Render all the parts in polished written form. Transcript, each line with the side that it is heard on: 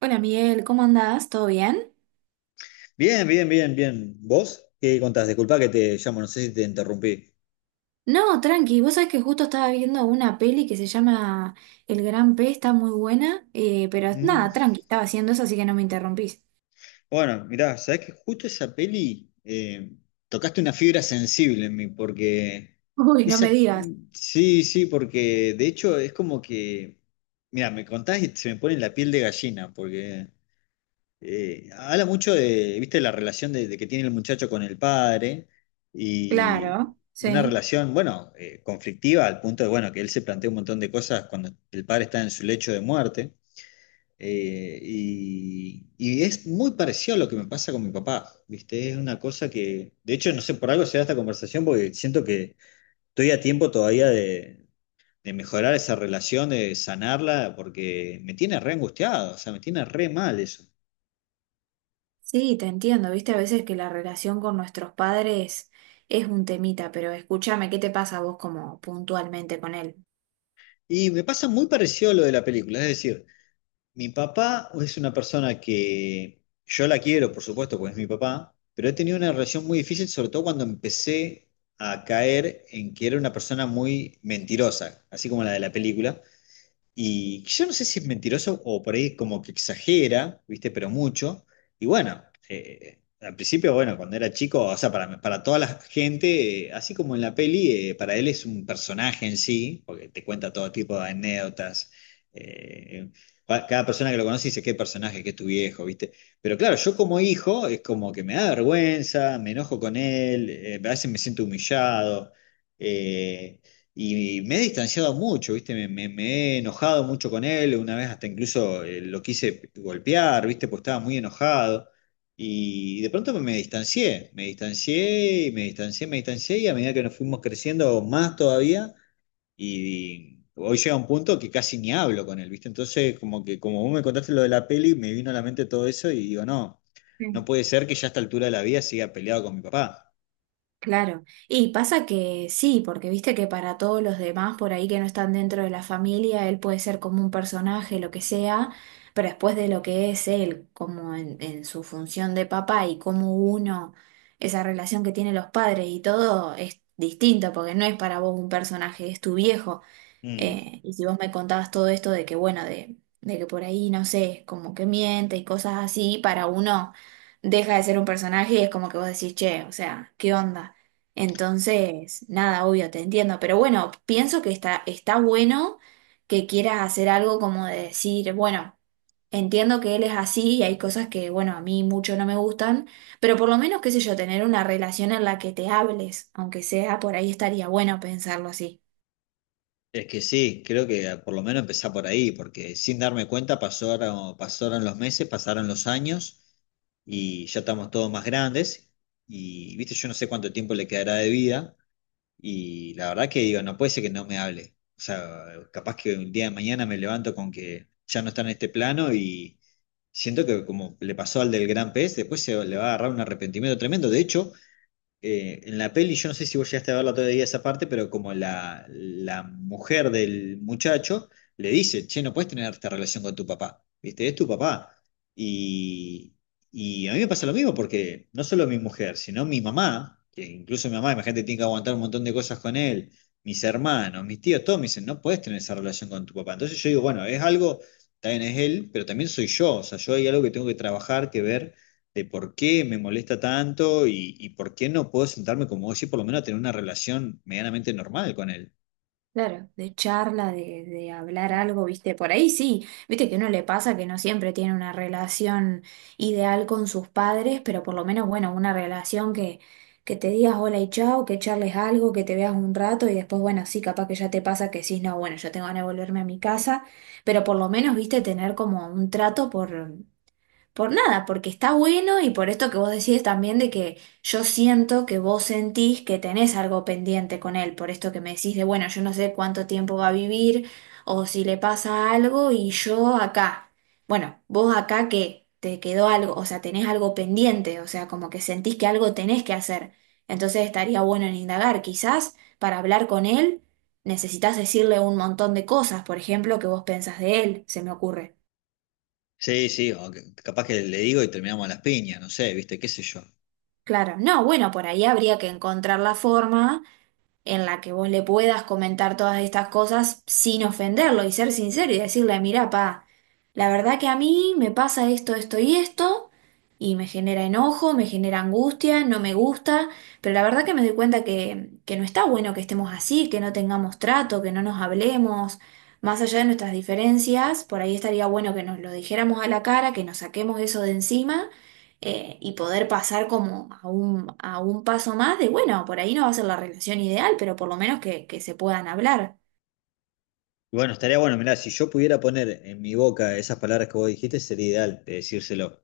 right: Hola Miguel, ¿cómo andás? ¿Todo bien?
left: Bien, bien, bien, bien. ¿Vos qué contás? Disculpa que te llamo, no sé si te interrumpí.
right: No, tranqui, vos sabés que justo estaba viendo una peli que se llama El Gran P, está muy buena, pero
left: Mm.
right: nada, tranqui, estaba haciendo eso, así que no me interrumpís.
left: Bueno, mirá, sabés que justo esa peli tocaste una fibra sensible en mí, porque
right: Uy, no me
left: esa,
right: digas.
left: sí, sí, porque de hecho es como que, mirá, me contás y se me pone la piel de gallina, porque habla mucho de, viste, la relación de que tiene el muchacho con el padre y
right: Claro,
left: una
right: sí.
left: relación, bueno, conflictiva al punto de, bueno, que él se plantea un montón de cosas cuando el padre está en su lecho de muerte. Y es muy parecido a lo que me pasa con mi papá, viste, es una cosa que, de hecho, no sé, por algo se da esta conversación porque siento que estoy a tiempo todavía de mejorar esa relación, de sanarla, porque me tiene re angustiado, o sea, me tiene re mal eso.
right: Sí, te entiendo, viste, a veces que la relación con nuestros padres es un temita, pero escúchame, ¿qué te pasa a vos como puntualmente con él?
left: Y me pasa muy parecido a lo de la película, es decir, mi papá es una persona que yo la quiero, por supuesto, porque es mi papá, pero he tenido una relación muy difícil, sobre todo cuando empecé a caer en que era una persona muy mentirosa, así como la de la película. Y yo no sé si es mentiroso o por ahí como que exagera, ¿viste? Pero mucho. Y bueno, al principio, bueno, cuando era chico, o sea, para toda la gente, así como en la peli, para él es un personaje en sí, porque te cuenta todo tipo de anécdotas. eh, Cada persona que lo conoce dice, qué personaje, qué es tu viejo, ¿viste? Pero claro, yo como hijo es como que me da vergüenza, me enojo con él, a veces me siento humillado. eh, y me he distanciado mucho, ¿viste? Me he enojado mucho con él, una vez hasta incluso lo quise golpear, ¿viste? Pues estaba muy enojado. Y de pronto me distancié, y a medida que nos fuimos creciendo más todavía, y hoy llega un punto que casi ni hablo con él, ¿viste? Entonces, como que como vos me contaste lo de la peli, me vino a la mente todo eso y digo, no, no puede ser que ya a esta altura de la vida siga peleado con mi papá.
right: Claro, y pasa que sí, porque viste que para todos los demás por ahí que no están dentro de la familia, él puede ser como un personaje, lo que sea, pero después de lo que es él, como en su función de papá y como uno, esa relación que tienen los padres y todo es distinto, porque no es para vos un personaje, es tu viejo.
left: Mm.
right: Y si vos me contabas todo esto de que, bueno, de que por ahí, no sé, como que miente y cosas así, para uno deja de ser un personaje y es como que vos decís, che, o sea, ¿qué onda? Entonces, nada, obvio, te entiendo, pero bueno, pienso que está bueno que quieras hacer algo como de decir, bueno, entiendo que él es así y hay cosas que, bueno, a mí mucho no me gustan, pero por lo menos, qué sé yo, tener una relación en la que te hables, aunque sea por ahí estaría bueno pensarlo así.
left: Es que sí, creo que por lo menos empezar por ahí, porque sin darme cuenta pasaron, pasaron los meses, pasaron los años y ya estamos todos más grandes y, viste, yo no sé cuánto tiempo le quedará de vida y la verdad que digo, no puede ser que no me hable. O sea, capaz que un día de mañana me levanto con que ya no está en este plano y siento que como le pasó al del gran pez, después se le va a agarrar un arrepentimiento tremendo. De hecho, en la peli, yo no sé si vos llegaste a verla todavía esa parte, pero como la mujer del muchacho le dice, che, no puedes tener esta relación con tu papá, ¿viste? Es tu papá. Y, y a mí me pasa lo mismo porque no solo mi mujer, sino mi mamá, que incluso mi mamá, imagínate, tiene que aguantar un montón de cosas con él, mis hermanos, mis tíos, todos me dicen, no puedes tener esa relación con tu papá. Entonces yo digo, bueno, es algo, también es él, pero también soy yo, o sea, yo hay algo que tengo que trabajar, que ver de por qué me molesta tanto y por qué no puedo sentarme como vos y por lo menos tener una relación medianamente normal con él.
right: Claro, de charla, de hablar algo, viste, por ahí sí, viste que no le pasa que no siempre tiene una relación ideal con sus padres, pero por lo menos, bueno, una relación que te digas hola y chao, que charles algo, que te veas un rato y después, bueno, sí, capaz que ya te pasa que sí, no, bueno, yo tengo ganas de volverme a mi casa, pero por lo menos, viste, tener como un trato por nada, porque está bueno y por esto que vos decís también de que yo siento que vos sentís que tenés algo pendiente con él, por esto que me decís de, bueno, yo no sé cuánto tiempo va a vivir o si le pasa algo y yo acá. Bueno, vos acá que te quedó algo, o sea, tenés algo pendiente, o sea, como que sentís que algo tenés que hacer. Entonces estaría bueno en indagar, quizás para hablar con él necesitas decirle un montón de cosas, por ejemplo, que vos pensás de él, se me ocurre.
left: Sí, sí, capaz que le digo y terminamos a las piñas, no sé, viste, qué sé yo.
right: Claro, no, bueno, por ahí habría que encontrar la forma en la que vos le puedas comentar todas estas cosas sin ofenderlo y ser sincero y decirle, mira, pa, la verdad que a mí me pasa esto, esto y esto, y me genera enojo, me genera angustia, no me gusta, pero la verdad que me doy cuenta que no está bueno que estemos así, que no tengamos trato, que no nos hablemos, más allá de nuestras diferencias, por ahí estaría bueno que nos lo dijéramos a la cara, que nos saquemos eso de encima, y poder pasar como a un paso más de, bueno, por ahí no va a ser la relación ideal, pero por lo menos que se puedan hablar.
left: Y bueno, estaría bueno, mirá, si yo pudiera poner en mi boca esas palabras que vos dijiste, sería ideal de decírselo.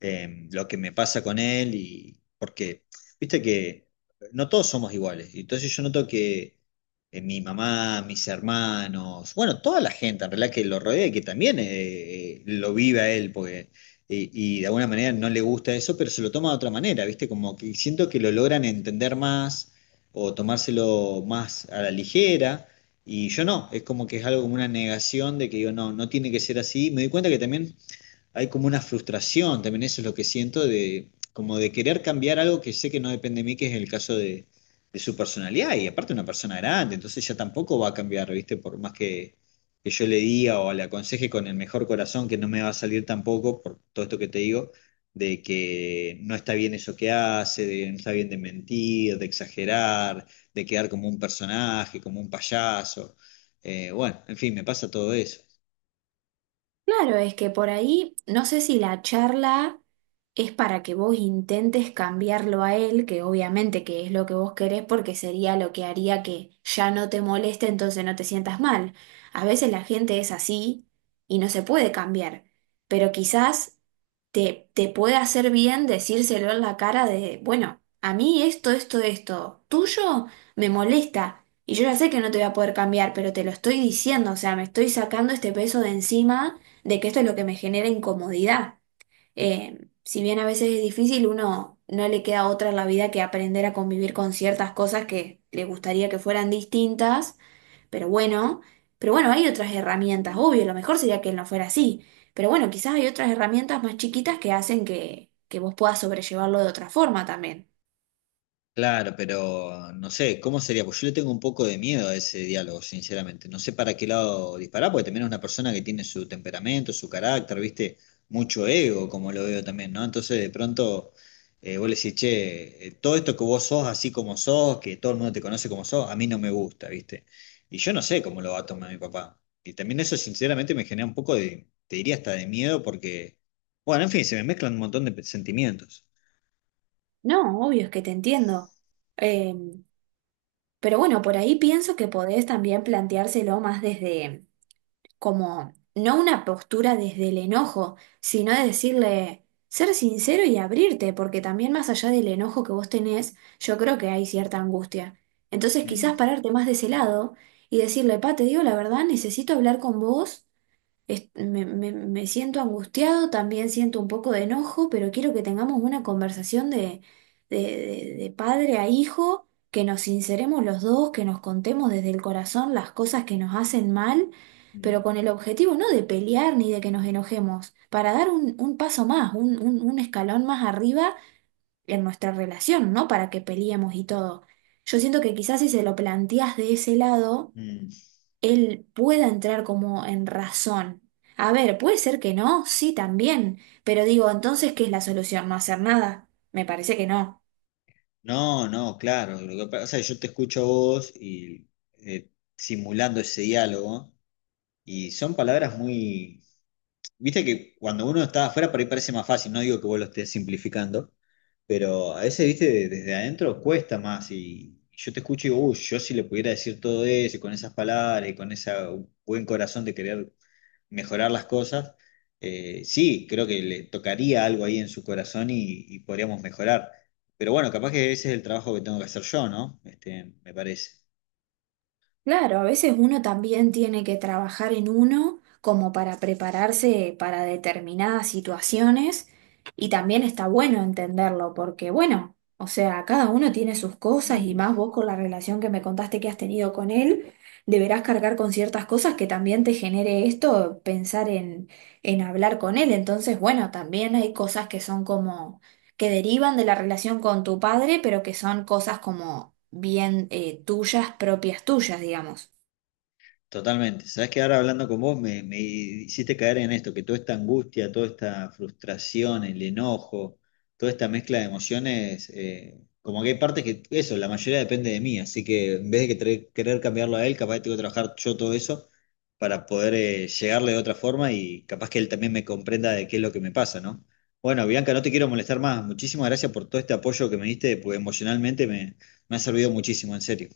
left: Eh, lo que me pasa con él y porque, viste que no todos somos iguales. Y entonces yo noto que mi mamá, mis hermanos, bueno, toda la gente en realidad que lo rodea y que también lo vive a él, porque, y de alguna manera no le gusta eso, pero se lo toma de otra manera, viste, como que siento que lo logran entender más o tomárselo más a la ligera. Y yo no, es como que es algo como una negación de que digo, no, no tiene que ser así. Me doy cuenta que también hay como una frustración, también eso es lo que siento, de como de querer cambiar algo que sé que no depende de mí, que es el caso de su personalidad, y aparte una persona grande, entonces ya tampoco va a cambiar, ¿viste? Por más que yo le diga o le aconseje con el mejor corazón, que no me va a salir tampoco, por todo esto que te digo, de que no está bien eso que hace, de no está bien de mentir, de exagerar, de quedar como un personaje, como un payaso. Bueno, en fin, me pasa todo eso.
right: Claro, es que por ahí, no sé si la charla es para que vos intentes cambiarlo a él, que obviamente que es lo que vos querés, porque sería lo que haría que ya no te moleste, entonces no te sientas mal. A veces la gente es así y no se puede cambiar, pero quizás te puede hacer bien decírselo en la cara de, bueno, a mí esto, esto, esto, tuyo me molesta. Y yo ya sé que no te voy a poder cambiar, pero te lo estoy diciendo, o sea, me estoy sacando este peso de encima de que esto es lo que me genera incomodidad. Si bien a veces es difícil, uno no le queda otra en la vida que aprender a convivir con ciertas cosas que le gustaría que fueran distintas, pero bueno, pero bueno, hay otras herramientas, obvio, lo mejor sería que no fuera así, pero bueno, quizás hay otras herramientas más chiquitas que hacen que vos puedas sobrellevarlo de otra forma también.
left: Claro, pero no sé, ¿cómo sería? Pues yo le tengo un poco de miedo a ese diálogo, sinceramente. No sé para qué lado disparar, porque también es una persona que tiene su temperamento, su carácter, ¿viste? Mucho ego, como lo veo también, ¿no? Entonces, de pronto, vos le decís, che, todo esto que vos sos así como sos, que todo el mundo te conoce como sos, a mí no me gusta, ¿viste? Y yo no sé cómo lo va a tomar mi papá. Y también eso, sinceramente, me genera un poco de, te diría hasta de miedo, porque, bueno, en fin, se me mezclan un montón de sentimientos.
right: No, obvio, es que te entiendo. Eh, pero bueno, por ahí pienso que podés también planteárselo más desde como no una postura desde el enojo, sino de decirle, ser sincero y abrirte, porque también más allá del enojo que vos tenés, yo creo que hay cierta angustia. Entonces
left: Mm,
right: quizás pararte más de ese lado y decirle, pa, te digo la verdad, necesito hablar con vos. Me siento angustiado, también siento un poco de enojo, pero quiero que tengamos una conversación de, de padre a hijo, que nos sinceremos los dos, que nos contemos desde el corazón las cosas que nos hacen mal, pero
left: mm,
right: con el objetivo no de pelear ni de que nos enojemos, para dar un paso más, un, un escalón más arriba en nuestra relación, no para que peleemos y todo. Yo siento que quizás si se lo planteas de ese lado
left: mm.
right: él pueda entrar como en razón. A ver, puede ser que no, sí, también, pero digo, entonces, ¿qué es la solución? ¿No hacer nada? Me parece que no.
left: No, no, claro. Lo que pasa es que yo te escucho a vos y eh, simulando ese diálogo, y son palabras muy. Viste que cuando uno está afuera por ahí parece más fácil, no digo que vos lo estés simplificando, pero a veces, viste, desde adentro cuesta más. Y yo te escucho y digo, uy, yo si le pudiera decir todo eso, y con esas palabras, y con ese buen corazón de querer mejorar las cosas. Sí, creo que le tocaría algo ahí en su corazón y podríamos mejorar. Pero bueno, capaz que ese es el trabajo que tengo que hacer yo, ¿no? Este, me parece.
right: Claro, a veces uno también tiene que trabajar en uno como para prepararse para determinadas situaciones y también está bueno entenderlo porque bueno, o sea, cada uno tiene sus cosas y más vos con la relación que me contaste que has tenido con él, deberás cargar con ciertas cosas que también te genere esto, pensar en hablar con él. Entonces, bueno, también hay cosas que son como que derivan de la relación con tu padre, pero que son cosas como bien tuyas, propias tuyas, digamos.
left: Totalmente. Sabes que ahora hablando con vos me hiciste caer en esto, que toda esta angustia, toda esta frustración, el enojo, toda esta mezcla de emociones, como que hay partes que eso, la mayoría depende de mí, así que en vez de que querer cambiarlo a él, capaz tengo que trabajar yo todo eso para poder llegarle de otra forma y capaz que él también me comprenda de qué es lo que me pasa, ¿no? Bueno, Bianca, no te quiero molestar más. Muchísimas gracias por todo este apoyo que me diste, porque emocionalmente me ha servido muchísimo, en serio.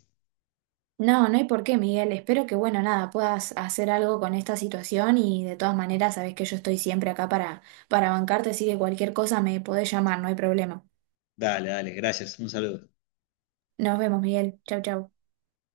right: No, no hay por qué, Miguel. Espero que, bueno, nada, puedas hacer algo con esta situación y de todas maneras sabes que yo estoy siempre acá para bancarte, así que cualquier cosa me podés llamar, no hay problema.
left: Dale, dale, gracias. Un saludo.
right: Nos vemos, Miguel. Chau, chau.